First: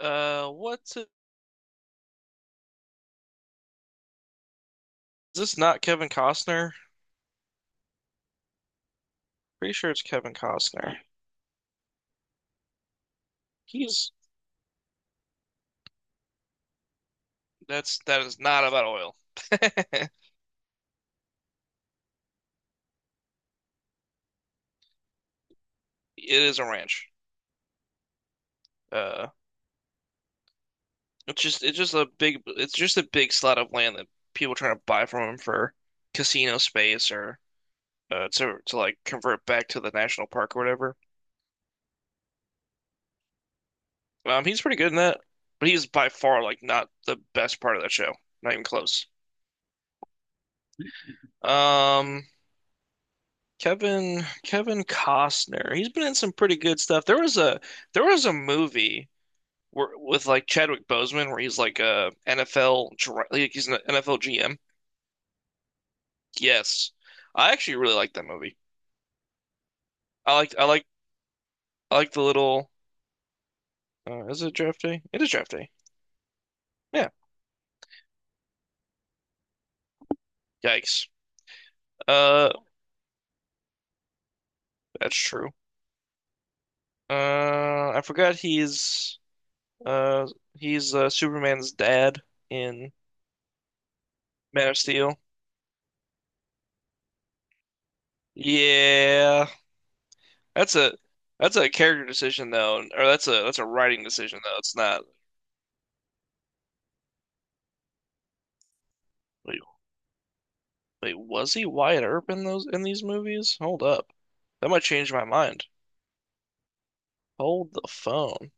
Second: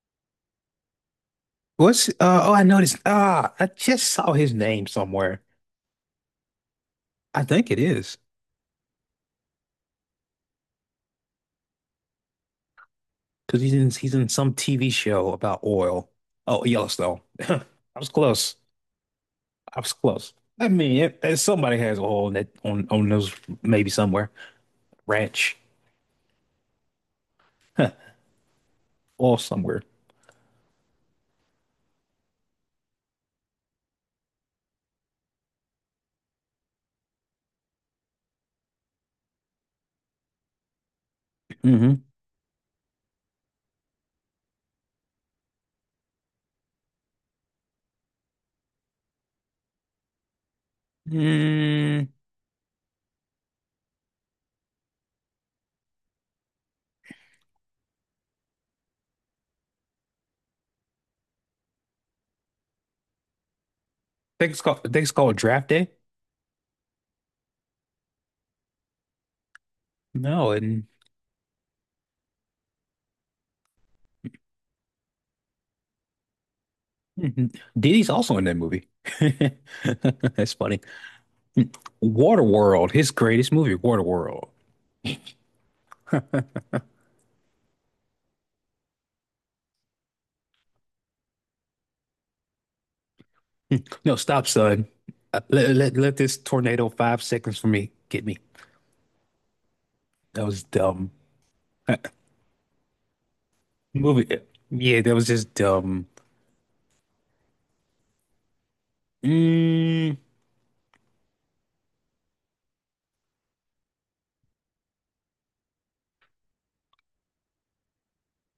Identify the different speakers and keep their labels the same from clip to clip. Speaker 1: What's it?
Speaker 2: What's uh Oh, I noticed, I just saw his name
Speaker 1: Is
Speaker 2: somewhere.
Speaker 1: this not Kevin Costner?
Speaker 2: I think it is
Speaker 1: Pretty sure it's Kevin Costner.
Speaker 2: because he's in
Speaker 1: He's
Speaker 2: he's in some TV show about oil. Oh, Yellowstone. I
Speaker 1: that's
Speaker 2: was
Speaker 1: that is
Speaker 2: close.
Speaker 1: not about oil.
Speaker 2: I was close. I mean, if somebody has oil in that, on those, maybe somewhere, ranch.
Speaker 1: It is a ranch.
Speaker 2: Huh,
Speaker 1: Uh,
Speaker 2: oil somewhere.
Speaker 1: it's just it's just a big slot of land that people trying to buy from him for casino space or to like convert back to the national park or whatever.
Speaker 2: Mm-hmm.
Speaker 1: He's pretty good in that, but he's by far like not the best part of that show. Not even close.
Speaker 2: Mm, I
Speaker 1: Um, Kevin Costner. He's been in some pretty good stuff. There was a movie where with like Chadwick Boseman where he's like a NFL like he's an NFL
Speaker 2: think
Speaker 1: GM.
Speaker 2: it's called I think it's called Draft Day.
Speaker 1: Yes. I actually really like that movie. I
Speaker 2: No,
Speaker 1: like I
Speaker 2: and
Speaker 1: like I like the little is it draft day? It is draft day. Yeah.
Speaker 2: mhm. Diddy's also in that movie. That's funny.
Speaker 1: Yikes. Uh
Speaker 2: Waterworld, his greatest movie, Waterworld.
Speaker 1: that's true. I forgot uh he's Superman's dad in
Speaker 2: No, stop,
Speaker 1: Man of
Speaker 2: son.
Speaker 1: Steel.
Speaker 2: Let this tornado 5 seconds for me get me.
Speaker 1: Yeah.
Speaker 2: That was
Speaker 1: That's a
Speaker 2: dumb. Uh,
Speaker 1: character decision though, or that's a writing
Speaker 2: Movie.
Speaker 1: decision though. It's
Speaker 2: Yeah,
Speaker 1: not.
Speaker 2: that was just dumb.
Speaker 1: Wait,
Speaker 2: Mm,
Speaker 1: wait, was he Wyatt Earp in those in these movies? Hold up, that might change my mind. Hold the phone.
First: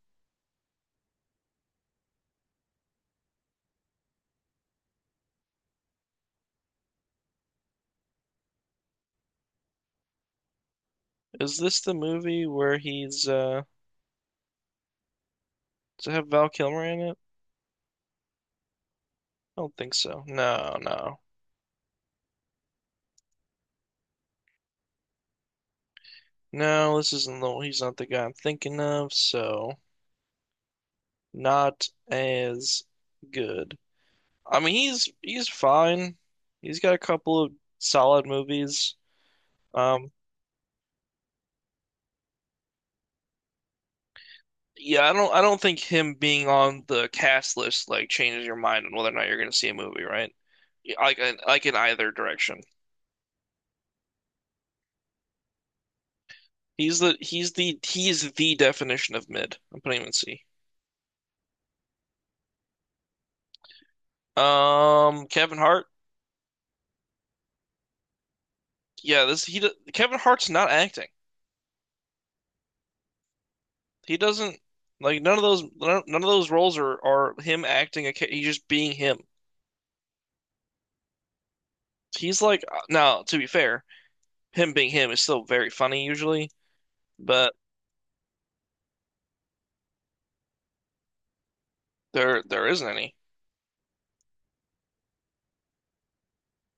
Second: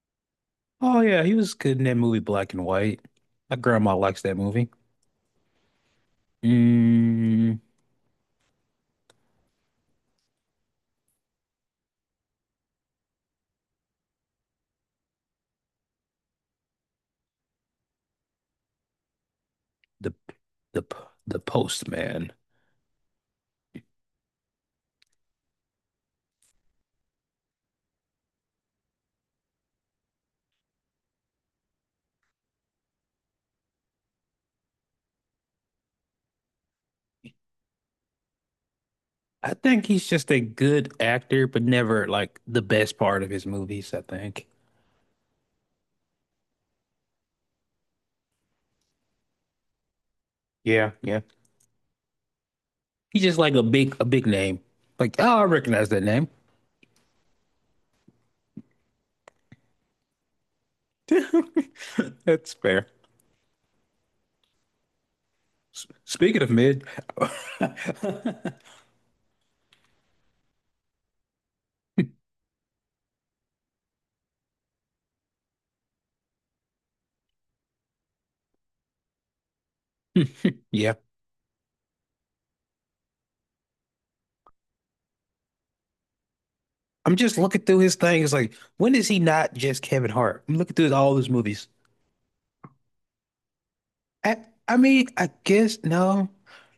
Speaker 2: oh, yeah, he was good in that movie Black and White. My grandma likes that movie. Mm,
Speaker 1: Is this the movie where he's does it have Val Kilmer in it? I don't think
Speaker 2: the,
Speaker 1: so. No,
Speaker 2: the,
Speaker 1: no,
Speaker 2: the Postman.
Speaker 1: no. This isn't the he's not the guy I'm thinking of. So not as good. I mean, he's fine. He's got a couple of solid movies.
Speaker 2: I think he's
Speaker 1: Um,
Speaker 2: just a good actor, but never like the best part of his movies, I think.
Speaker 1: Yeah, I don't think him being on the cast list like changes your mind on whether or not you're going to see a movie, right?
Speaker 2: Yeah,
Speaker 1: Yeah, like
Speaker 2: yeah.
Speaker 1: like in either direction.
Speaker 2: He's just like a big name. Like, oh, I recognize that name.
Speaker 1: He's the definition of mid. I'm putting him in C.
Speaker 2: That's fair.
Speaker 1: Kevin Hart.
Speaker 2: Speaking of mid.
Speaker 1: Yeah, Kevin Hart's not acting. He doesn't like none of those roles are him acting. He's just being him.
Speaker 2: Yeah,
Speaker 1: He's like now, to be fair, him being him is still very funny usually,
Speaker 2: I'm just
Speaker 1: but
Speaker 2: looking through his thing. It's like, when is he not just Kevin Hart? I'm looking through all his movies.
Speaker 1: there isn't any.
Speaker 2: I, I mean, I guess no.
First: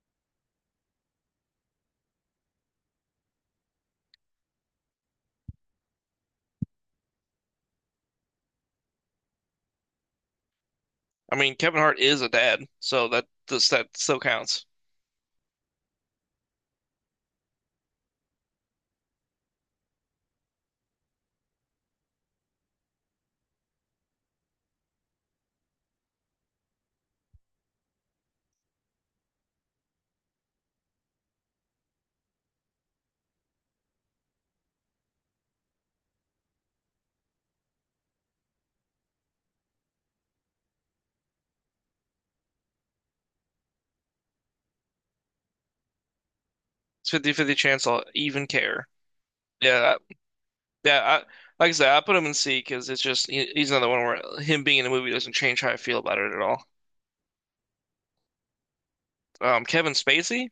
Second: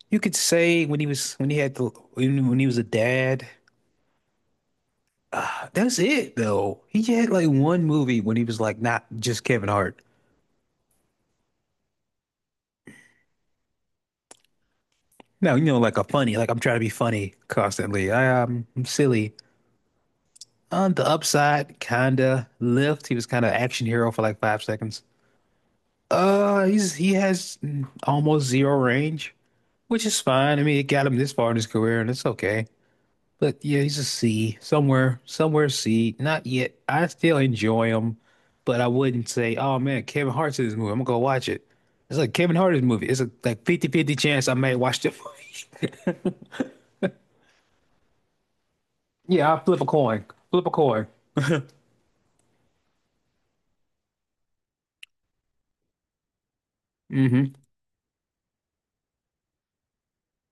Speaker 2: You could say when he was, when he had the, when he was a dad. That's it though. He had like one movie when he was like not just Kevin Hart.
Speaker 1: I mean, Kevin Hart is a dad, so that does that still counts.
Speaker 2: No, like a funny, like I'm trying to be funny constantly. I'm silly. On the upside, kinda. Lift, he was kind of action hero for like 5 seconds. He has almost zero range, which is fine. I mean, it got him this far in his career, and it's okay. But yeah, he's a C somewhere, somewhere C. Not yet. I still enjoy him, but I wouldn't say, oh man, Kevin Hart's in this movie. I'm gonna go watch it. It's like Kevin Hart's movie. It's a like fifty-fifty chance I may watch the movie.
Speaker 1: It's fifty-fifty chance I'll even care.
Speaker 2: Yeah, I'll flip a
Speaker 1: Yeah, I-
Speaker 2: coin. Flip a
Speaker 1: yeah.
Speaker 2: coin.
Speaker 1: Like I said, I put him in C because it's just he's another one where him being in the movie doesn't change how I feel about it at all.
Speaker 2: Hmm.
Speaker 1: Kevin Spacey,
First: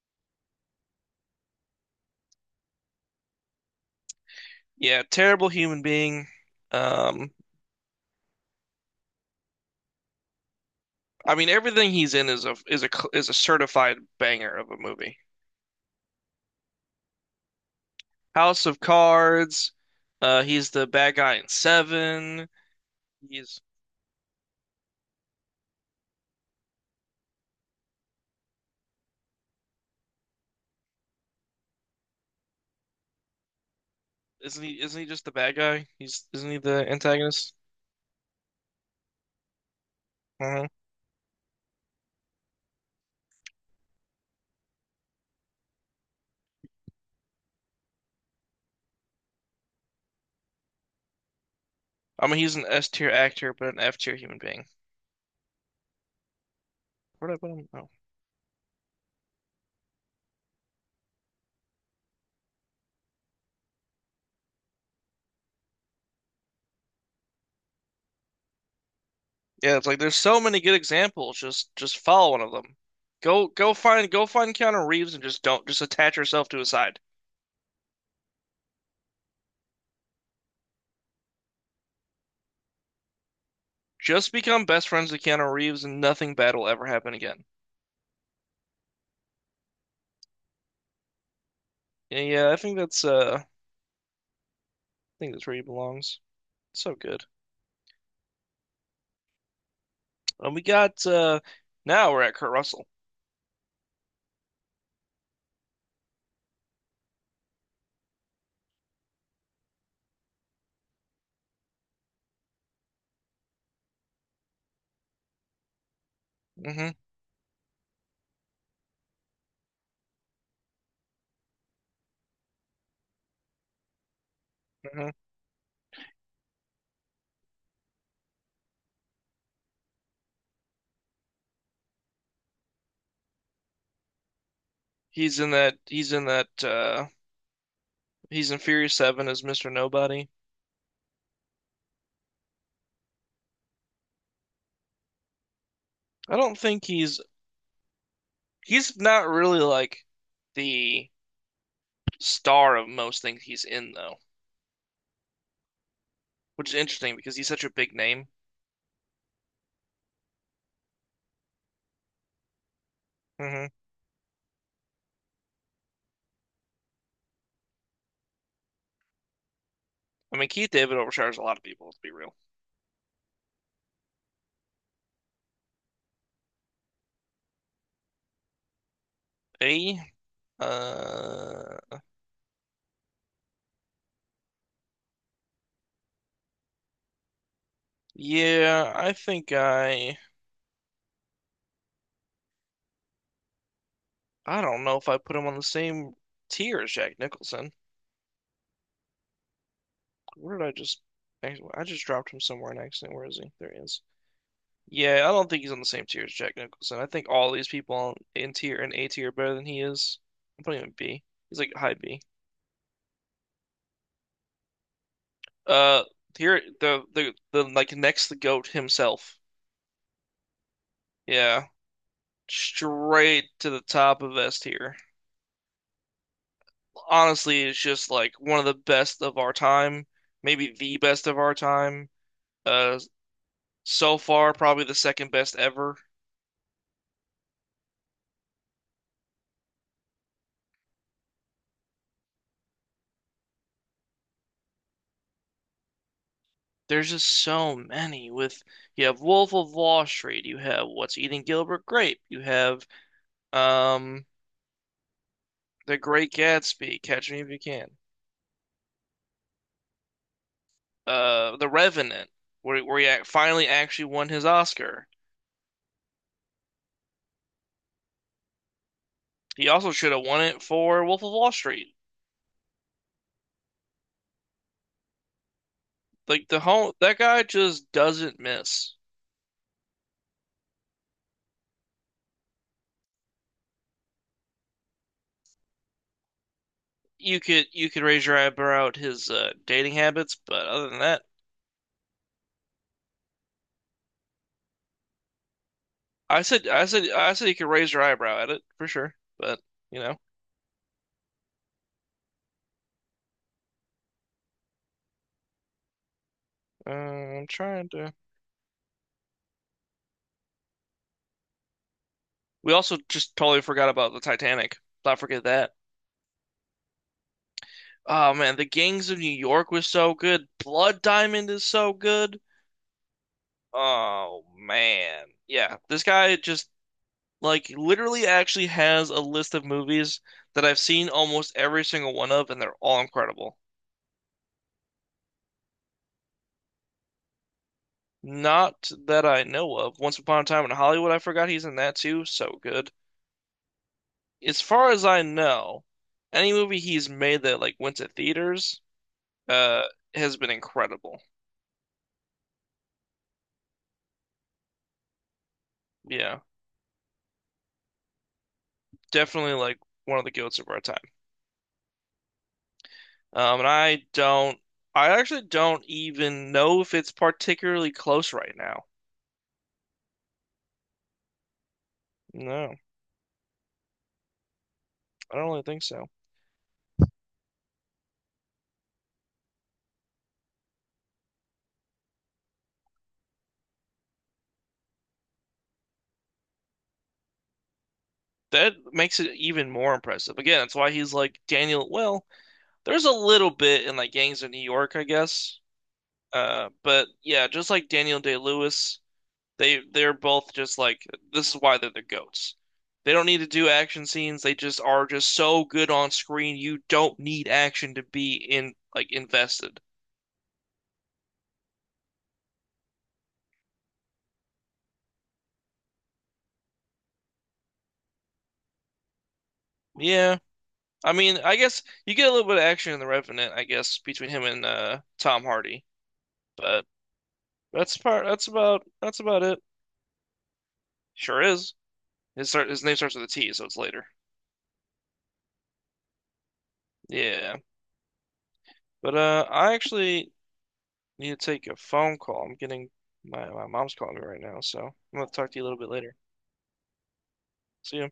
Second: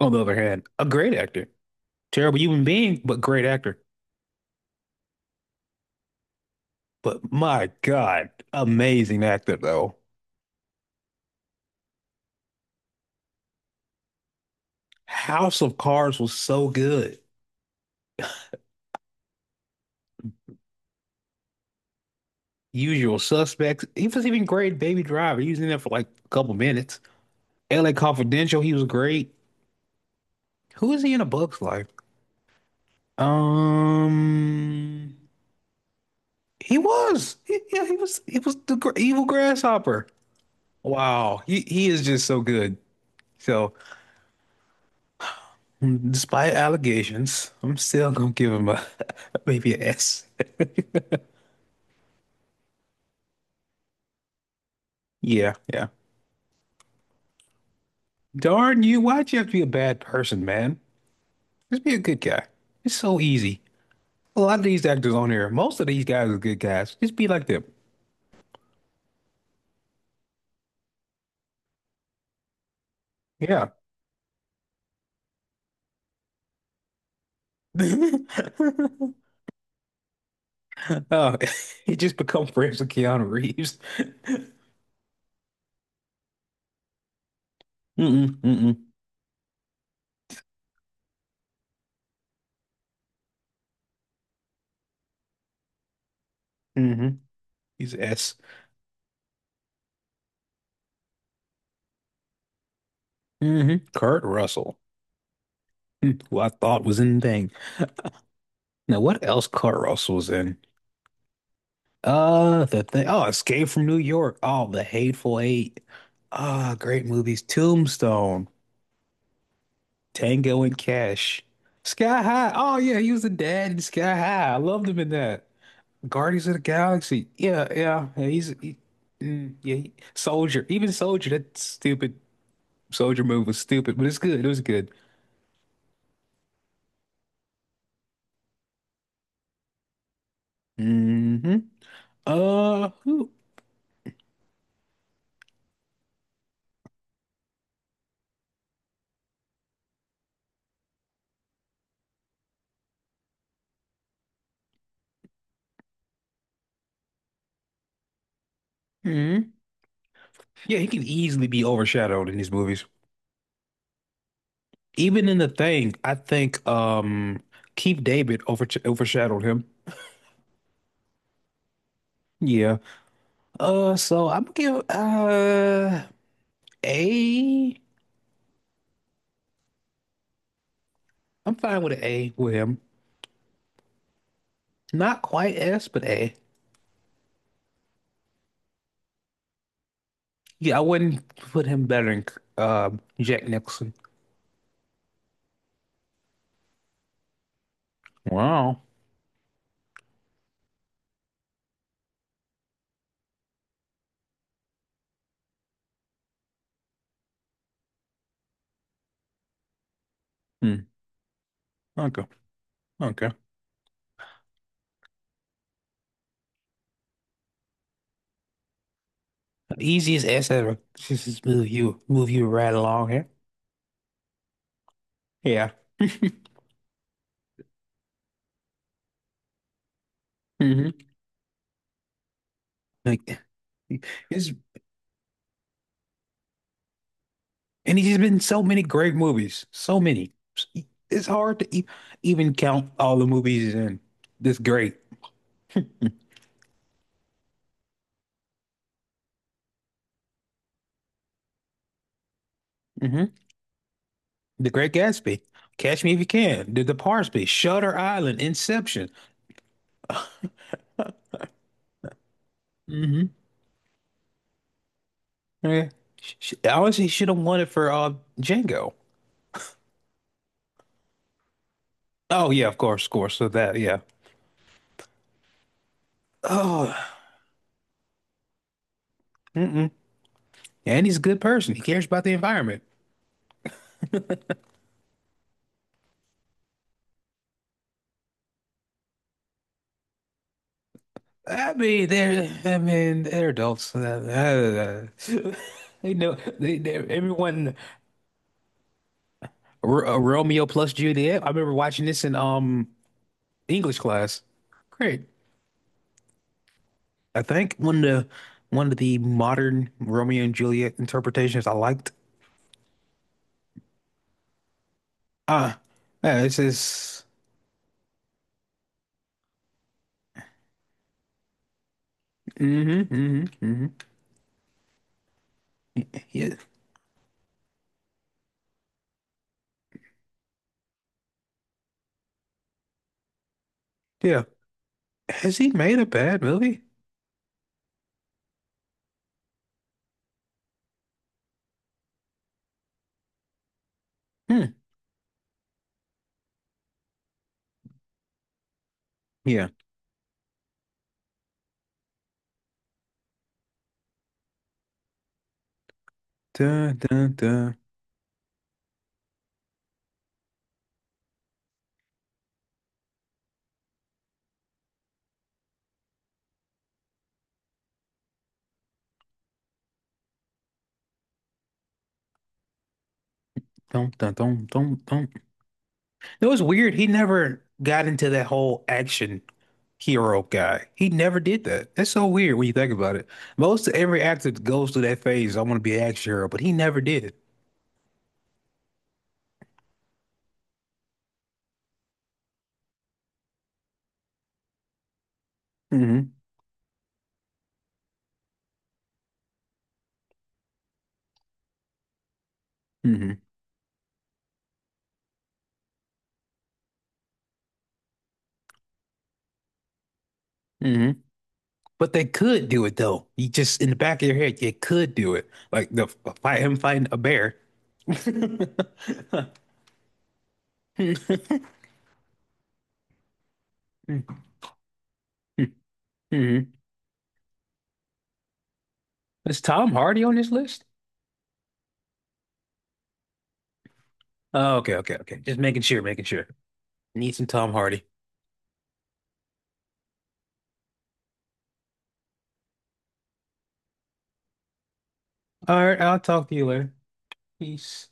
Speaker 2: On the other hand, a great actor. Terrible human being, but great actor.
Speaker 1: yeah, terrible human being. Um,
Speaker 2: But my God, amazing actor though.
Speaker 1: I mean, everything he's in is a certified banger of a movie.
Speaker 2: House of Cards was so good.
Speaker 1: House of Cards. He's the bad guy in Seven.
Speaker 2: Usual
Speaker 1: He's
Speaker 2: Suspects. He was even great in Baby Driver. He was in there for like a couple minutes. LA Confidential. He was great. Who is he in A Bug's Life?
Speaker 1: isn't he
Speaker 2: Um,
Speaker 1: just the bad guy? He's isn't he
Speaker 2: he
Speaker 1: the
Speaker 2: was.
Speaker 1: antagonist?
Speaker 2: He, yeah, he was. He was the gr evil grasshopper.
Speaker 1: I don't know.
Speaker 2: Wow. He is just so good. So, despite allegations, I'm still gonna give him a maybe an S.
Speaker 1: I mean, he's an S tier actor, but an F tier human being.
Speaker 2: Yeah, yeah.
Speaker 1: Where did I put him? Oh.
Speaker 2: Darn you! Why'd you have to be a bad person, man? Just be a good guy. It's so easy. A lot of these actors on here, most of these guys are good guys. Just be like them.
Speaker 1: Yeah, it's like there's so many good examples. Just follow one of them.
Speaker 2: Yeah.
Speaker 1: Go find Keanu Reeves and just don't just attach yourself to his side.
Speaker 2: Oh, he just become friends with Keanu Reeves.
Speaker 1: Just become best friends with Keanu Reeves and nothing bad will ever happen again.
Speaker 2: Mm-mm, mm-mm,
Speaker 1: Yeah, yeah, I think that's where he belongs. So
Speaker 2: mm-hmm.
Speaker 1: good.
Speaker 2: He's S.
Speaker 1: And we got now we're at Kurt Russell.
Speaker 2: Mm-hmm. Kurt Russell, who I thought was in Thing. Now, what else Kurt Russell was in? The thing. Oh, Escape from New York. Oh, The Hateful Eight. Ah,
Speaker 1: hmm
Speaker 2: great movies. Tombstone, Tango and Cash, Sky High. Oh yeah, he was the dad in Sky High. I loved him in
Speaker 1: hmm
Speaker 2: that. Guardians of the Galaxy. Yeah, yeah, yeah. Yeah, Soldier. Even Soldier. That stupid Soldier move was stupid, but it's good. It was good.
Speaker 1: He's in that he's in Furious Seven as Mr. Nobody.
Speaker 2: Hmm. Who?
Speaker 1: I don't think he's not really like the star of most things he's in, though, which is interesting because he's such a big name.
Speaker 2: Hmm. Yeah, he can easily be overshadowed in these movies.
Speaker 1: hmm
Speaker 2: Even in The Thing, I think Keith David overshadowed him.
Speaker 1: I mean, Keith David overshadows a lot of people, to be real.
Speaker 2: Yeah. So I'm gonna give A.
Speaker 1: A,
Speaker 2: I'm fine with
Speaker 1: uh,
Speaker 2: an A with him. Not quite S, but A.
Speaker 1: yeah,
Speaker 2: Yeah, I wouldn't put him better than uh, Jack Nicholson.
Speaker 1: I don't know if I put him on the same tier as Jack Nicholson.
Speaker 2: Wow.
Speaker 1: Where did I just dropped him somewhere in accident. Where is he? There he is. Yeah, I don't think he's on the same tier as Jack Nicholson. I think all these people in tier and A tier are better than he is. I'm putting him
Speaker 2: Hmm.
Speaker 1: in B. He's like high B.
Speaker 2: Okay. Okay.
Speaker 1: Uh, here the like next the goat himself.
Speaker 2: The easiest ass ever. Just
Speaker 1: Yeah,
Speaker 2: move you right along here.
Speaker 1: straight to the top of S tier.
Speaker 2: Yeah.
Speaker 1: Honestly, it's just like one of the best of our time, maybe
Speaker 2: Hmm.
Speaker 1: the best of our time. Uh,
Speaker 2: Like
Speaker 1: so
Speaker 2: it's
Speaker 1: far probably the second best ever.
Speaker 2: and he's been in so many great movies. So many. It's hard to e even count all the movies he's in. This great.
Speaker 1: There's just so many. With You have Wolf of Wall Street, you have What's Eating Gilbert Grape, you have
Speaker 2: Hmm.
Speaker 1: um
Speaker 2: The Great Gatsby.
Speaker 1: The
Speaker 2: Catch Me If You
Speaker 1: Great
Speaker 2: Can. The
Speaker 1: Gatsby, Catch Me
Speaker 2: Departed.
Speaker 1: If You
Speaker 2: Shutter
Speaker 1: Can,
Speaker 2: Island. Inception.
Speaker 1: The Revenant, where he
Speaker 2: Hmm.
Speaker 1: finally actually won his Oscar.
Speaker 2: Yeah. Honestly, she should have won it for Django.
Speaker 1: He also should have won it for Wolf of Wall Street.
Speaker 2: Oh yeah, of course, of course. So that yeah.
Speaker 1: Like the whole
Speaker 2: Oh,
Speaker 1: that guy just doesn't miss.
Speaker 2: mm-mm. And he's a good person. He cares about the environment.
Speaker 1: You could raise your eyebrow at his dating habits, but other than that,
Speaker 2: I mean, they're adults. They know, they
Speaker 1: I said you could
Speaker 2: everyone,
Speaker 1: raise your eyebrow at it for sure. But you
Speaker 2: R
Speaker 1: know,
Speaker 2: Romeo plus Juliet. I remember watching this in English class. Great. I
Speaker 1: I'm
Speaker 2: think
Speaker 1: trying
Speaker 2: one of
Speaker 1: to.
Speaker 2: the one of the modern Romeo and Juliet interpretations I liked.
Speaker 1: We also just totally forgot about the Titanic. Not forget that.
Speaker 2: Ah, yeah, this is.
Speaker 1: Oh man, the Gangs of New York was so good. Blood Diamond is so good.
Speaker 2: Mm-hmm, mm-hmm, mm-hmm.
Speaker 1: Oh man, yeah. This guy
Speaker 2: Yeah,
Speaker 1: just like literally actually has a list of movies that I've seen almost every single one of, and they're all incredible.
Speaker 2: yeah. Has he made a bad movie?
Speaker 1: Not that I know of. Once Upon a Time in Hollywood, I forgot he's in that too. So good. As
Speaker 2: Hmm.
Speaker 1: far as I know, any movie he's made that like went to theaters,
Speaker 2: Yeah.
Speaker 1: uh, has been incredible. Yeah,
Speaker 2: Dun, dun, dun.
Speaker 1: definitely like one of the goats of our time. And I don't, I actually don't even know if it's particularly close right now. No,
Speaker 2: Dun, dun, dun, dun, dun.
Speaker 1: I don't really think so.
Speaker 2: It was weird. He never got into that whole action hero guy. He never did that. That's so weird when you think about it. Most every actor goes through that phase, I want to be an action hero, but he never did.
Speaker 1: That makes it even more impressive. Again, that's why he's like Daniel. Well, there's a little bit in like Gangs of New York, I guess.
Speaker 2: Hmm.
Speaker 1: But yeah, just like Daniel Day-Lewis, they're both just like this is why they're the goats. They don't need
Speaker 2: Hmm.
Speaker 1: to do action scenes. They just are just so good on screen. You don't need action to be in like invested.
Speaker 2: Hmm. But they could do it though. You just in the back of your head, you could do it. Like the fight him fighting a bear.
Speaker 1: Yeah. I mean, I
Speaker 2: Hmm.
Speaker 1: guess you get a little bit of action in The Revenant, I guess, between him and Tom Hardy.
Speaker 2: Hmm.
Speaker 1: But that's about
Speaker 2: Is
Speaker 1: it.
Speaker 2: Tom Hardy on this list?
Speaker 1: Sure is. His name starts with a T, so it's later.
Speaker 2: Oh, okay, okay, okay. Just making sure, making sure. Need some
Speaker 1: Yeah.
Speaker 2: Tom Hardy.
Speaker 1: But I actually need to take a phone call. I'm getting my mom's calling me right now, so I'm gonna talk to you a little
Speaker 2: All
Speaker 1: bit
Speaker 2: right,
Speaker 1: later.
Speaker 2: I'll talk to you later.
Speaker 1: See
Speaker 2: Peace.
Speaker 1: ya.